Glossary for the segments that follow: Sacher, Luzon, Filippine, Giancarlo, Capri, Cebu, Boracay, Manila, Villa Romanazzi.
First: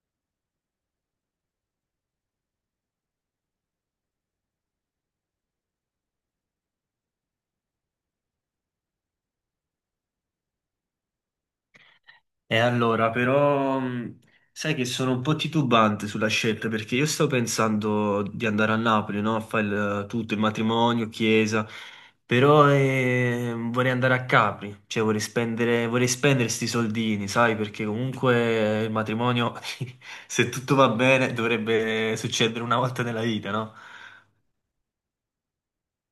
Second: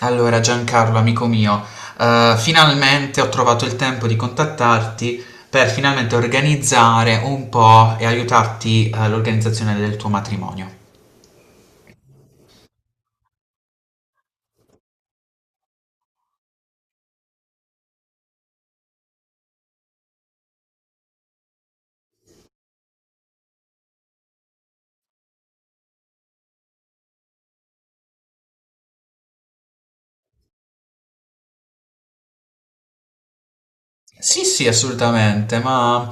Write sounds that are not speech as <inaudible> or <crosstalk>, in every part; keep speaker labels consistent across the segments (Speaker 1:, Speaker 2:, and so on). Speaker 1: Allora, Giancarlo, amico mio, finalmente ho trovato il tempo di contattarti per finalmente organizzare un po' e aiutarti all'organizzazione del tuo matrimonio.
Speaker 2: E allora, però, sai che sono un po' titubante sulla scelta perché io sto pensando di andare a Napoli, no? A fare tutto, il matrimonio, chiesa, però vorrei andare a Capri, cioè vorrei spendere sti soldini, sai? Perché comunque il matrimonio, <laughs> se tutto va bene, dovrebbe succedere una volta nella vita, no?
Speaker 1: Sì, sì, assolutamente, ma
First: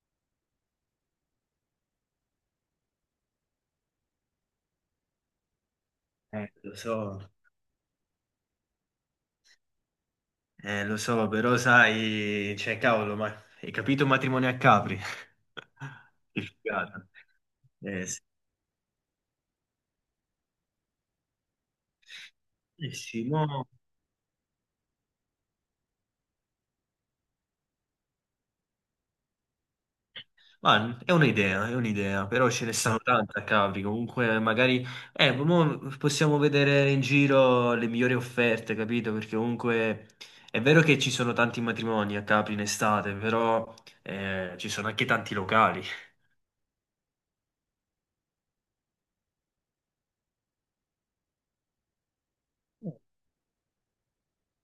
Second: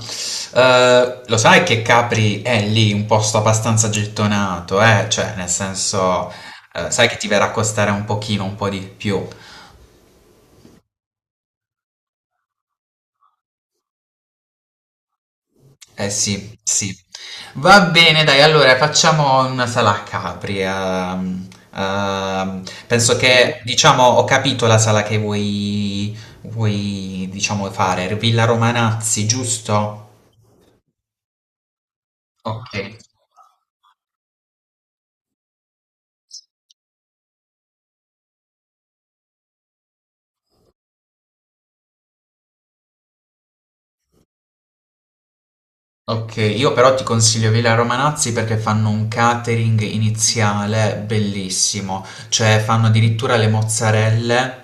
Speaker 1: lo sai che Capri è lì un posto abbastanza gettonato, eh? Cioè, nel senso,
Speaker 2: Lo
Speaker 1: sai che
Speaker 2: so.
Speaker 1: ti verrà a costare un pochino, un po' di più.
Speaker 2: Lo so, però sai, cioè, cavolo, ma hai capito un matrimonio a Capri?
Speaker 1: Eh
Speaker 2: <laughs> Che
Speaker 1: sì, sì.
Speaker 2: figata.
Speaker 1: Va
Speaker 2: Sì,
Speaker 1: bene, dai, allora facciamo una sala a Capri.
Speaker 2: eh
Speaker 1: Penso
Speaker 2: sì,
Speaker 1: che, diciamo, ho capito la sala che vuoi, diciamo, fare. Villa Romanazzi, giusto?
Speaker 2: ma è un'idea, però ce
Speaker 1: Ok.
Speaker 2: ne stanno tante a Capri, comunque magari mo possiamo vedere in giro le migliori offerte, capito? Perché comunque è vero che ci sono tanti matrimoni a Capri in estate, però ci sono anche tanti locali.
Speaker 1: Okay, io però ti consiglio Villa Romanazzi perché fanno un catering iniziale bellissimo, cioè fanno addirittura le mozzarelle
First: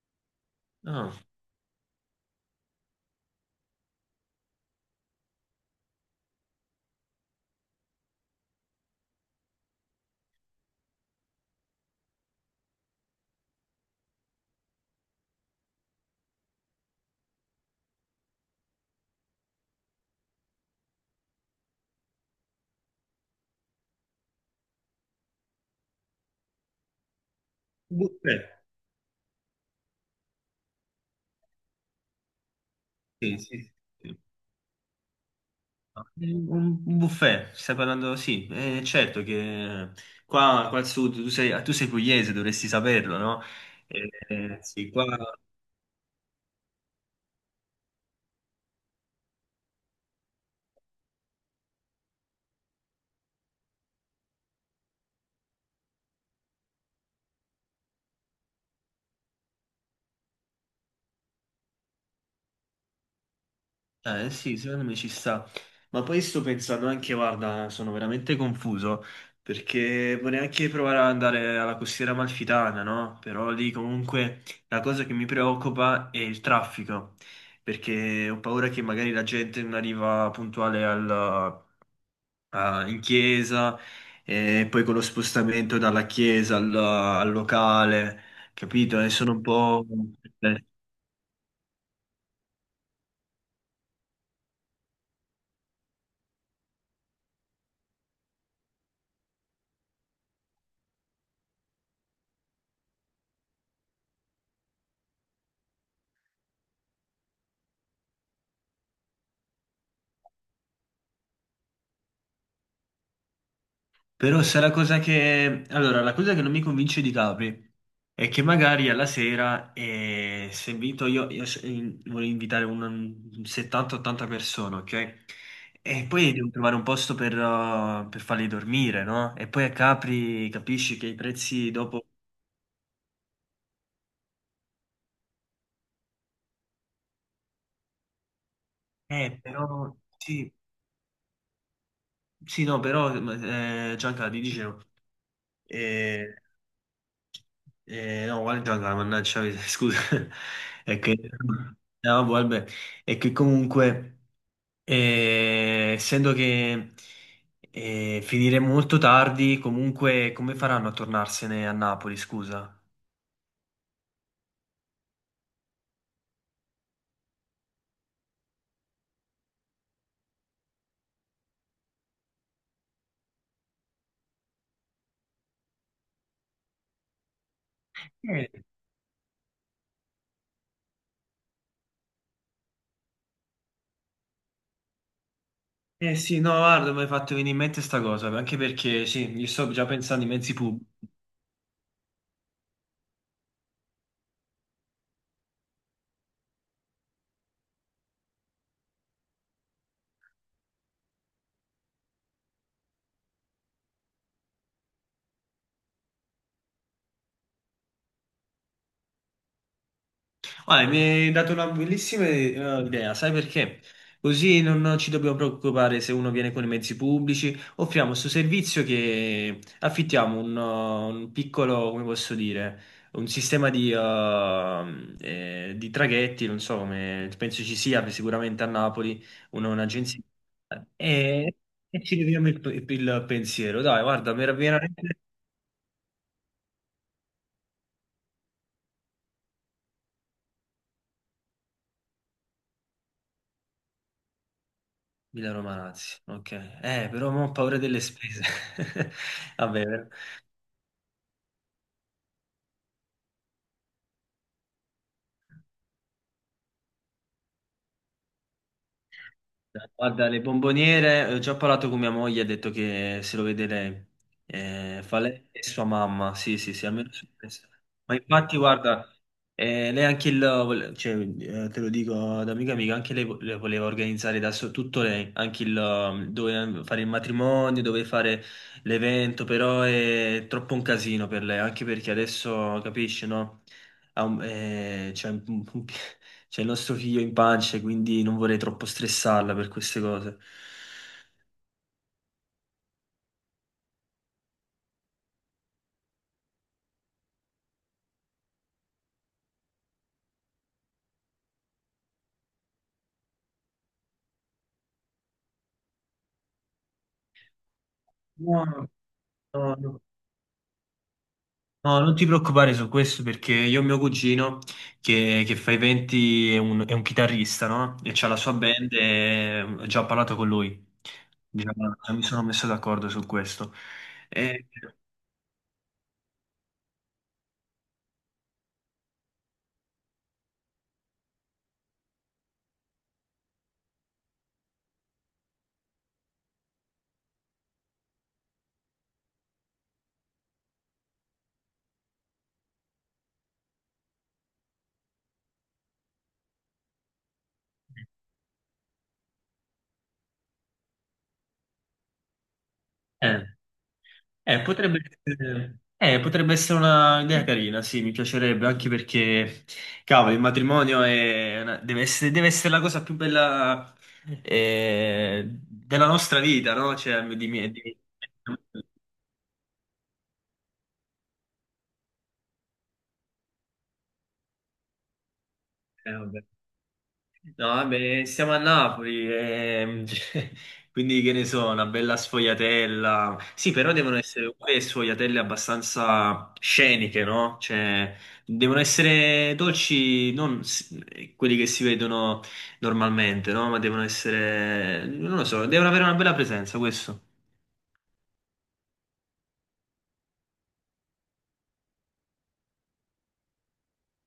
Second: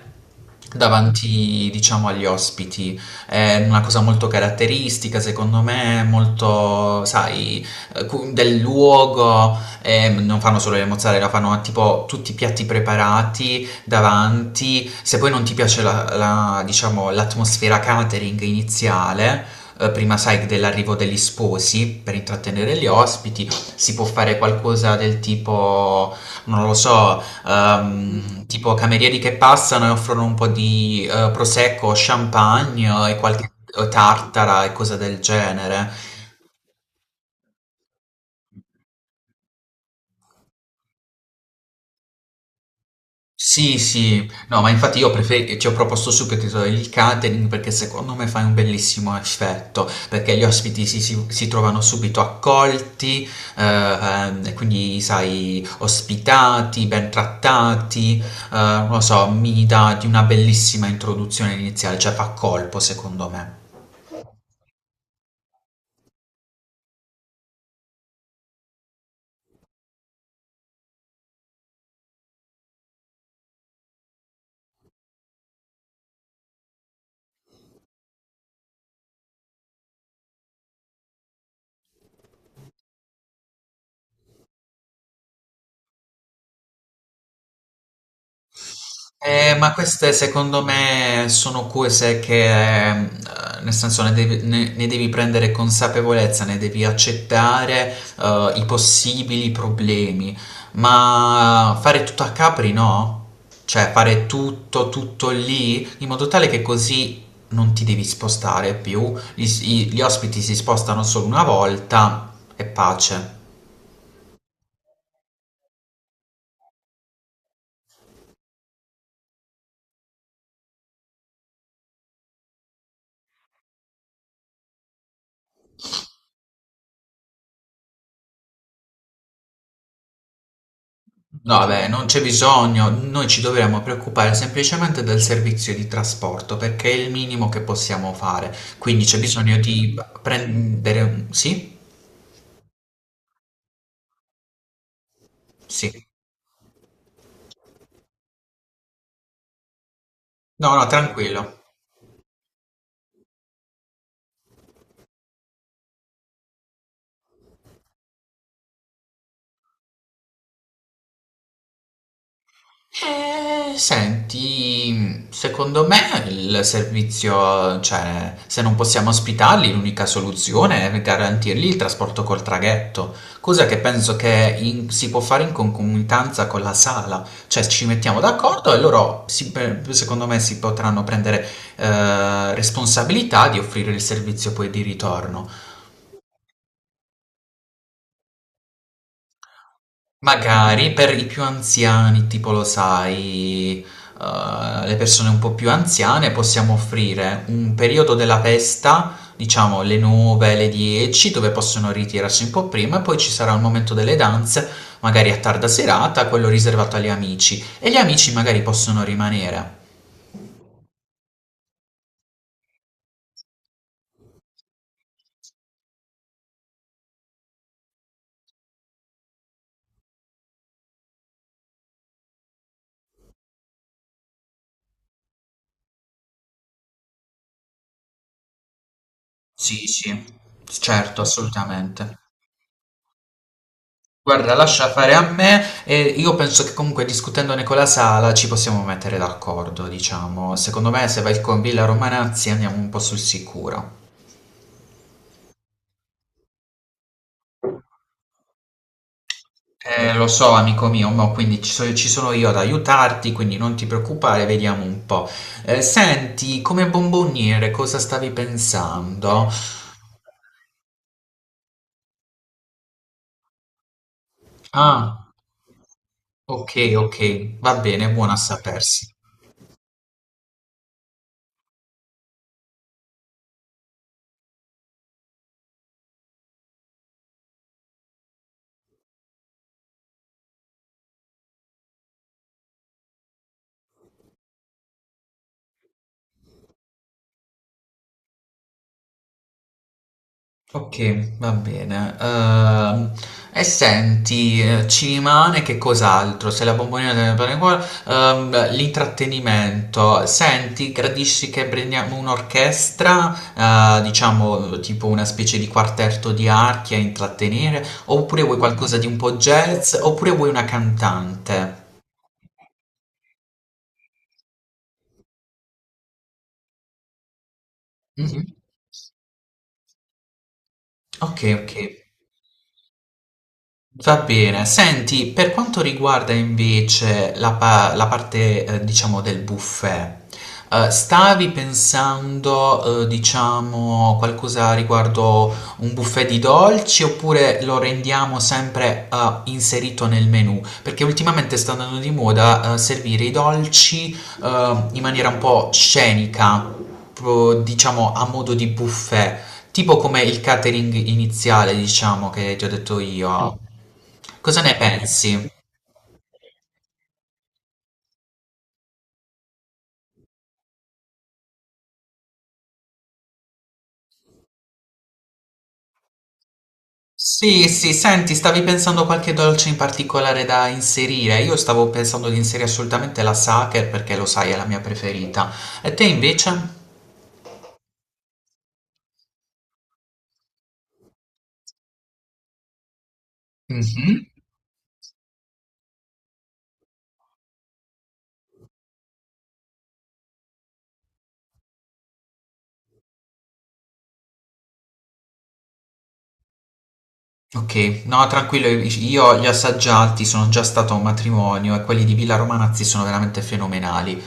Speaker 2: No.
Speaker 1: davanti, diciamo, agli ospiti. È una cosa molto caratteristica, secondo me, molto, sai, del luogo. E non fanno solo le mozzarella, fanno tipo tutti i piatti preparati davanti. Se poi non ti piace diciamo, l'atmosfera catering iniziale, prima sai dell'arrivo degli sposi per intrattenere gli ospiti, si può fare qualcosa del tipo, non lo so,
Speaker 2: Buffet.
Speaker 1: tipo camerieri che passano e offrono un po' di prosecco, champagne, e
Speaker 2: Sì,
Speaker 1: qualche
Speaker 2: sì.
Speaker 1: tartara e cose del genere.
Speaker 2: Un buffet, stai parlando? Sì, certo che qua al sud, tu sei pugliese, dovresti saperlo, no?
Speaker 1: Sì, sì, no, ma
Speaker 2: Sì,
Speaker 1: infatti
Speaker 2: qua,
Speaker 1: io ci ho proposto subito il catering perché secondo me fai un bellissimo effetto, perché gli ospiti si trovano subito accolti, e quindi sai, ospitati, ben trattati, non lo so, mi dà di una bellissima introduzione iniziale, cioè fa colpo secondo me.
Speaker 2: sì, secondo me ci sta. Ma poi sto pensando anche, guarda, sono veramente confuso, perché vorrei anche provare ad andare alla costiera amalfitana, no? Però lì comunque la cosa che mi preoccupa è il traffico, perché ho paura che magari la gente non arriva puntuale al in chiesa e poi con lo spostamento dalla chiesa al locale, capito? E sono un
Speaker 1: Ma
Speaker 2: po'.
Speaker 1: queste secondo
Speaker 2: eh,
Speaker 1: me sono cose che, ehm, nel senso, ne devi prendere consapevolezza, ne devi accettare, i possibili problemi, ma fare tutto a Capri, no? Cioè fare tutto, tutto lì, in modo tale che così non ti devi spostare più, gli ospiti si spostano solo una volta e pace.
Speaker 2: Però se la cosa che... Allora, la cosa che non mi convince di Capri è che magari alla sera, se invito io, voglio invitare un 70-80 persone, ok? E poi devo trovare un posto per farli dormire, no? E poi a Capri capisci che i
Speaker 1: No,
Speaker 2: prezzi
Speaker 1: vabbè,
Speaker 2: dopo.
Speaker 1: non c'è bisogno, noi ci dovremmo preoccupare semplicemente del servizio di trasporto perché è il minimo che possiamo fare, quindi c'è bisogno
Speaker 2: Però,
Speaker 1: di
Speaker 2: sì,
Speaker 1: prendere... Sì?
Speaker 2: sì, no, però Gianca ti dicevo,
Speaker 1: Sì.
Speaker 2: eh, no, guarda Gianca, mannaggia, <laughs> scusa,
Speaker 1: No, no,
Speaker 2: è che,
Speaker 1: tranquillo.
Speaker 2: no, vabbè, vabbè. È che comunque, essendo che finiremo molto tardi, comunque come faranno a tornarsene a Napoli, scusa?
Speaker 1: Senti, secondo me il servizio, cioè, se non possiamo ospitarli, l'unica soluzione è garantirgli il trasporto col traghetto, cosa che penso che si può fare in concomitanza con la sala, cioè ci mettiamo
Speaker 2: Eh,
Speaker 1: d'accordo e loro, secondo me, si potranno prendere responsabilità di offrire il servizio poi di ritorno.
Speaker 2: eh sì, no, guarda, mi hai fatto venire in mente sta cosa, anche perché sì, io sto già pensando ai mezzi pubblici.
Speaker 1: Magari per i più anziani, tipo lo sai, le persone un po' più anziane, possiamo offrire un periodo della festa, diciamo le 9, le 10, dove possono ritirarsi un po' prima e poi ci sarà il momento delle danze, magari a tarda serata, quello riservato agli amici. E gli amici magari possono rimanere.
Speaker 2: Ah, mi hai dato una bellissima idea, sai perché? Così non ci dobbiamo preoccupare se uno viene con i mezzi pubblici. Offriamo questo servizio che affittiamo un piccolo, come posso dire, un sistema di traghetti, non so come, penso ci sia sicuramente a Napoli
Speaker 1: Sì,
Speaker 2: un'agenzia.
Speaker 1: sì, certo,
Speaker 2: E, e ci
Speaker 1: assolutamente.
Speaker 2: leviamo il pensiero. Dai, guarda, mi era
Speaker 1: Guarda, lascia fare
Speaker 2: veramente.
Speaker 1: a me e io penso che comunque discutendone con la sala ci possiamo mettere d'accordo, diciamo. Secondo me se vai con Villa Romanazzi andiamo un po' sul sicuro.
Speaker 2: Milano Malazzi, ok. Però mo ho paura delle spese. <laughs> Vabbè,
Speaker 1: Lo so, amico mio, ma quindi ci sono io ad aiutarti, quindi non ti preoccupare, vediamo un po'. Senti, come bomboniere cosa stavi pensando?
Speaker 2: guarda, le bomboniere, ho già parlato con mia moglie, ha detto che se lo vede lei. Fa
Speaker 1: Ah,
Speaker 2: lei e sua mamma, sì,
Speaker 1: ok,
Speaker 2: sì, sì, almeno su
Speaker 1: ok,
Speaker 2: questo.
Speaker 1: va bene,
Speaker 2: Ma
Speaker 1: buona a
Speaker 2: infatti,
Speaker 1: sapersi.
Speaker 2: guarda, lei anche cioè, te lo dico da amica amica, anche lei le voleva organizzare tutto lei, anche il, dove fare il matrimonio, dove fare l'evento, però è troppo un casino per lei, anche perché adesso, capisci, no? Cioè, <laughs> c'è il nostro figlio in pancia, quindi non vorrei troppo stressarla per queste cose.
Speaker 1: Ok, va bene. E senti, ci rimane che cos'altro? Se la bomboniera deve andare qua, l'intrattenimento. Senti, gradisci che prendiamo un'orchestra, diciamo tipo una specie di quartetto di archi a intrattenere, oppure vuoi
Speaker 2: No,
Speaker 1: qualcosa di un po'
Speaker 2: no,
Speaker 1: jazz,
Speaker 2: no.
Speaker 1: oppure vuoi una cantante?
Speaker 2: No, non ti preoccupare su questo perché io ho mio cugino che fa i venti, è un chitarrista, no? E c'ha la
Speaker 1: Mhm.
Speaker 2: sua band e ho già parlato con lui.
Speaker 1: Ok, ok.
Speaker 2: Diciamo, già mi sono messo d'accordo su questo.
Speaker 1: Va bene,
Speaker 2: E-
Speaker 1: senti, per quanto riguarda invece la parte, diciamo, del buffet, stavi pensando, diciamo, qualcosa riguardo un buffet di dolci oppure lo rendiamo sempre, inserito nel menù? Perché ultimamente sta andando di moda, servire i dolci, in maniera un po' scenica, proprio, diciamo, a modo di buffet. Tipo come il catering iniziale, diciamo, che ti ho detto io.
Speaker 2: eh.
Speaker 1: Cosa
Speaker 2: Eh,
Speaker 1: ne
Speaker 2: potrebbe
Speaker 1: pensi?
Speaker 2: potrebbe essere una idea carina, sì, mi piacerebbe, anche perché, cavolo, il matrimonio è deve essere la cosa più bella della nostra vita, no? Cioè, di
Speaker 1: Sì,
Speaker 2: me,
Speaker 1: sì, senti, stavi pensando a qualche dolce in particolare da inserire? Io stavo pensando di inserire assolutamente la Sacher perché lo sai, è la mia preferita. E te
Speaker 2: vabbè.
Speaker 1: invece?
Speaker 2: No, vabbè, siamo a Napoli, <laughs> cioè, quindi che ne so, una bella sfogliatella. Sì, però devono
Speaker 1: Mhm.
Speaker 2: essere pure sfogliatelle abbastanza sceniche, no? Cioè, devono essere dolci, non quelli che si vedono normalmente, no? Ma devono essere, non lo so, devono avere una bella presenza, questo.
Speaker 1: Ok, no, tranquillo, io li ho assaggiati, sono già stato a un matrimonio e quelli di Villa Romanazzi sono veramente fenomenali.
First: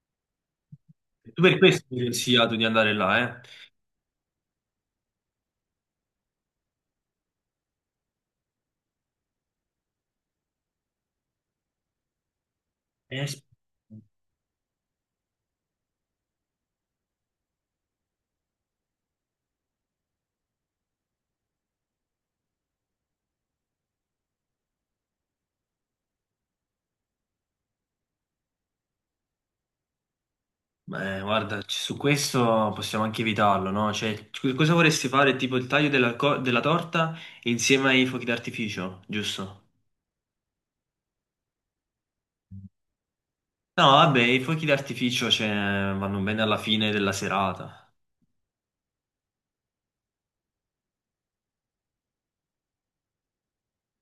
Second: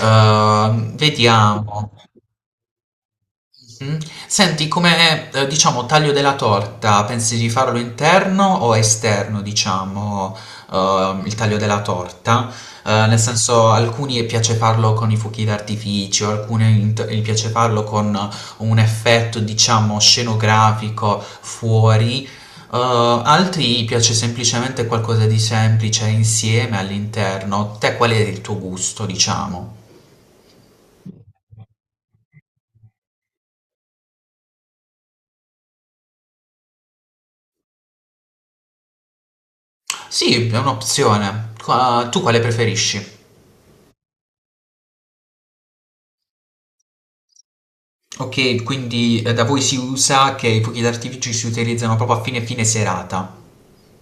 Speaker 2: Tu per questo
Speaker 1: Vediamo.
Speaker 2: mi hai consigliato di andare là,
Speaker 1: Mh. Senti, come, diciamo, taglio della torta, pensi di farlo interno o esterno, diciamo, il taglio della torta? Nel
Speaker 2: eh? Sì.
Speaker 1: senso, alcuni piace farlo con i fuochi d'artificio, alcune int gli piace farlo con un effetto, diciamo, scenografico fuori, uhm, altri piace semplicemente qualcosa di semplice insieme all'interno. Te qual è il tuo gusto, diciamo?
Speaker 2: Beh, guarda, su questo possiamo anche evitarlo, no? Cioè, cosa vorresti fare? Tipo il taglio della torta insieme ai fuochi d'artificio, giusto?
Speaker 1: Sì, è un'opzione. Qua tu quale preferisci?
Speaker 2: No, vabbè, i fuochi d'artificio, cioè, vanno bene alla fine della serata.
Speaker 1: Ok, quindi da voi si usa che i fuochi d'artificio si utilizzano proprio a fine fine serata.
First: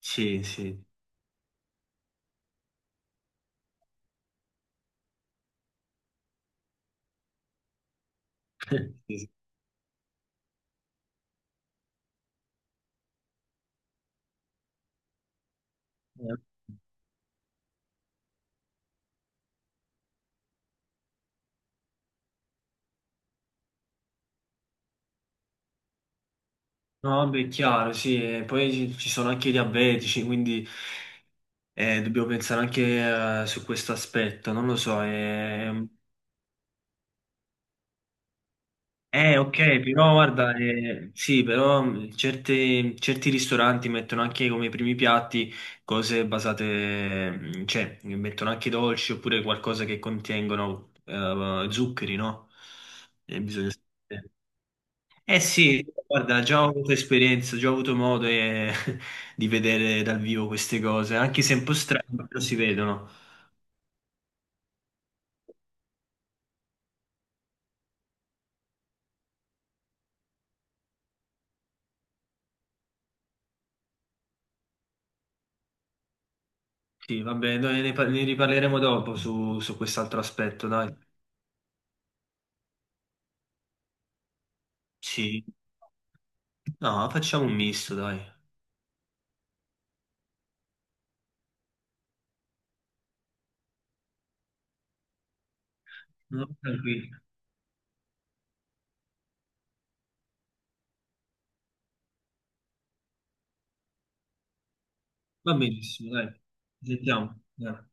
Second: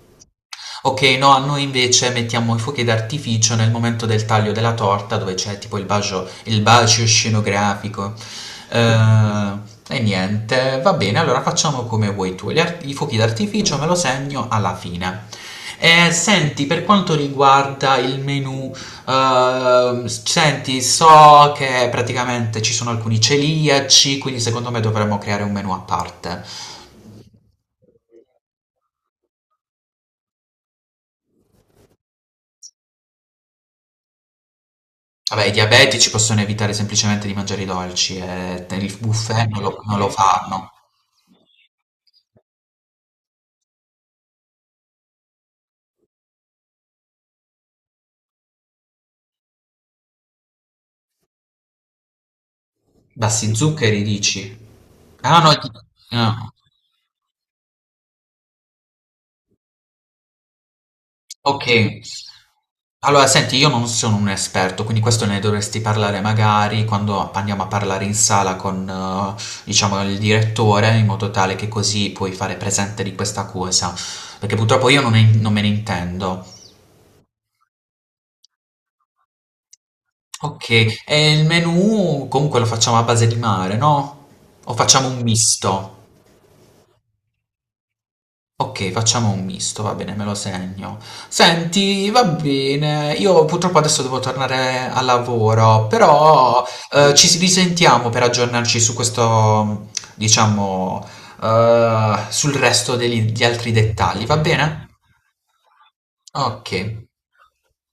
Speaker 2: Sì, sì.
Speaker 1: Ok, no, a noi invece mettiamo i fuochi d'artificio nel momento del taglio della torta dove c'è tipo il bacio scenografico.
Speaker 2: <laughs> Sì, sì.
Speaker 1: Eh, e niente, va bene, allora facciamo come vuoi tu. I fuochi d'artificio me lo segno alla fine.
Speaker 2: Eh,
Speaker 1: Senti, per quanto riguarda il menu, senti, so che praticamente ci sono alcuni celiaci, quindi secondo me dovremmo creare un menu a parte.
Speaker 2: no, vabbè, è chiaro, sì. E poi ci sono anche i diabetici, quindi dobbiamo pensare anche su questo aspetto. Non lo so.
Speaker 1: Vabbè, i diabetici possono evitare semplicemente di mangiare i dolci, il buffet
Speaker 2: Ok,
Speaker 1: non lo
Speaker 2: però guarda,
Speaker 1: fanno.
Speaker 2: sì, però certi ristoranti mettono anche come primi piatti cose basate, cioè mettono anche dolci oppure qualcosa che contengono zuccheri, no? E
Speaker 1: Bassi
Speaker 2: bisogna
Speaker 1: zuccheri,
Speaker 2: sapere.
Speaker 1: dici?
Speaker 2: Eh
Speaker 1: Ah no,
Speaker 2: sì, guarda,
Speaker 1: ah,
Speaker 2: già ho avuto esperienza, già ho avuto modo <laughs> di vedere dal vivo queste cose, anche se un
Speaker 1: ok.
Speaker 2: po' strane, però si vedono.
Speaker 1: Allora, senti, io non sono un esperto, quindi questo ne dovresti parlare magari quando andiamo a parlare in sala con, diciamo, il direttore, in modo tale che così puoi fare presente di questa cosa, perché purtroppo io non, ne- non me ne intendo.
Speaker 2: Sì, vabbè, noi ne riparleremo dopo su, su quest'altro aspetto, dai.
Speaker 1: Ok, e il menù comunque lo facciamo a base di mare, no? O facciamo un
Speaker 2: Sì.
Speaker 1: misto?
Speaker 2: No, facciamo un misto, dai.
Speaker 1: Ok, facciamo un misto, va bene, me lo segno. Senti, va bene, io purtroppo adesso devo tornare al lavoro,
Speaker 2: No,
Speaker 1: però
Speaker 2: tranquillo.
Speaker 1: ci risentiamo per aggiornarci su questo, diciamo, sul resto gli altri dettagli, va bene?
Speaker 2: Va benissimo, dai.
Speaker 1: Ok.
Speaker 2: Ci sentiamo. Dai.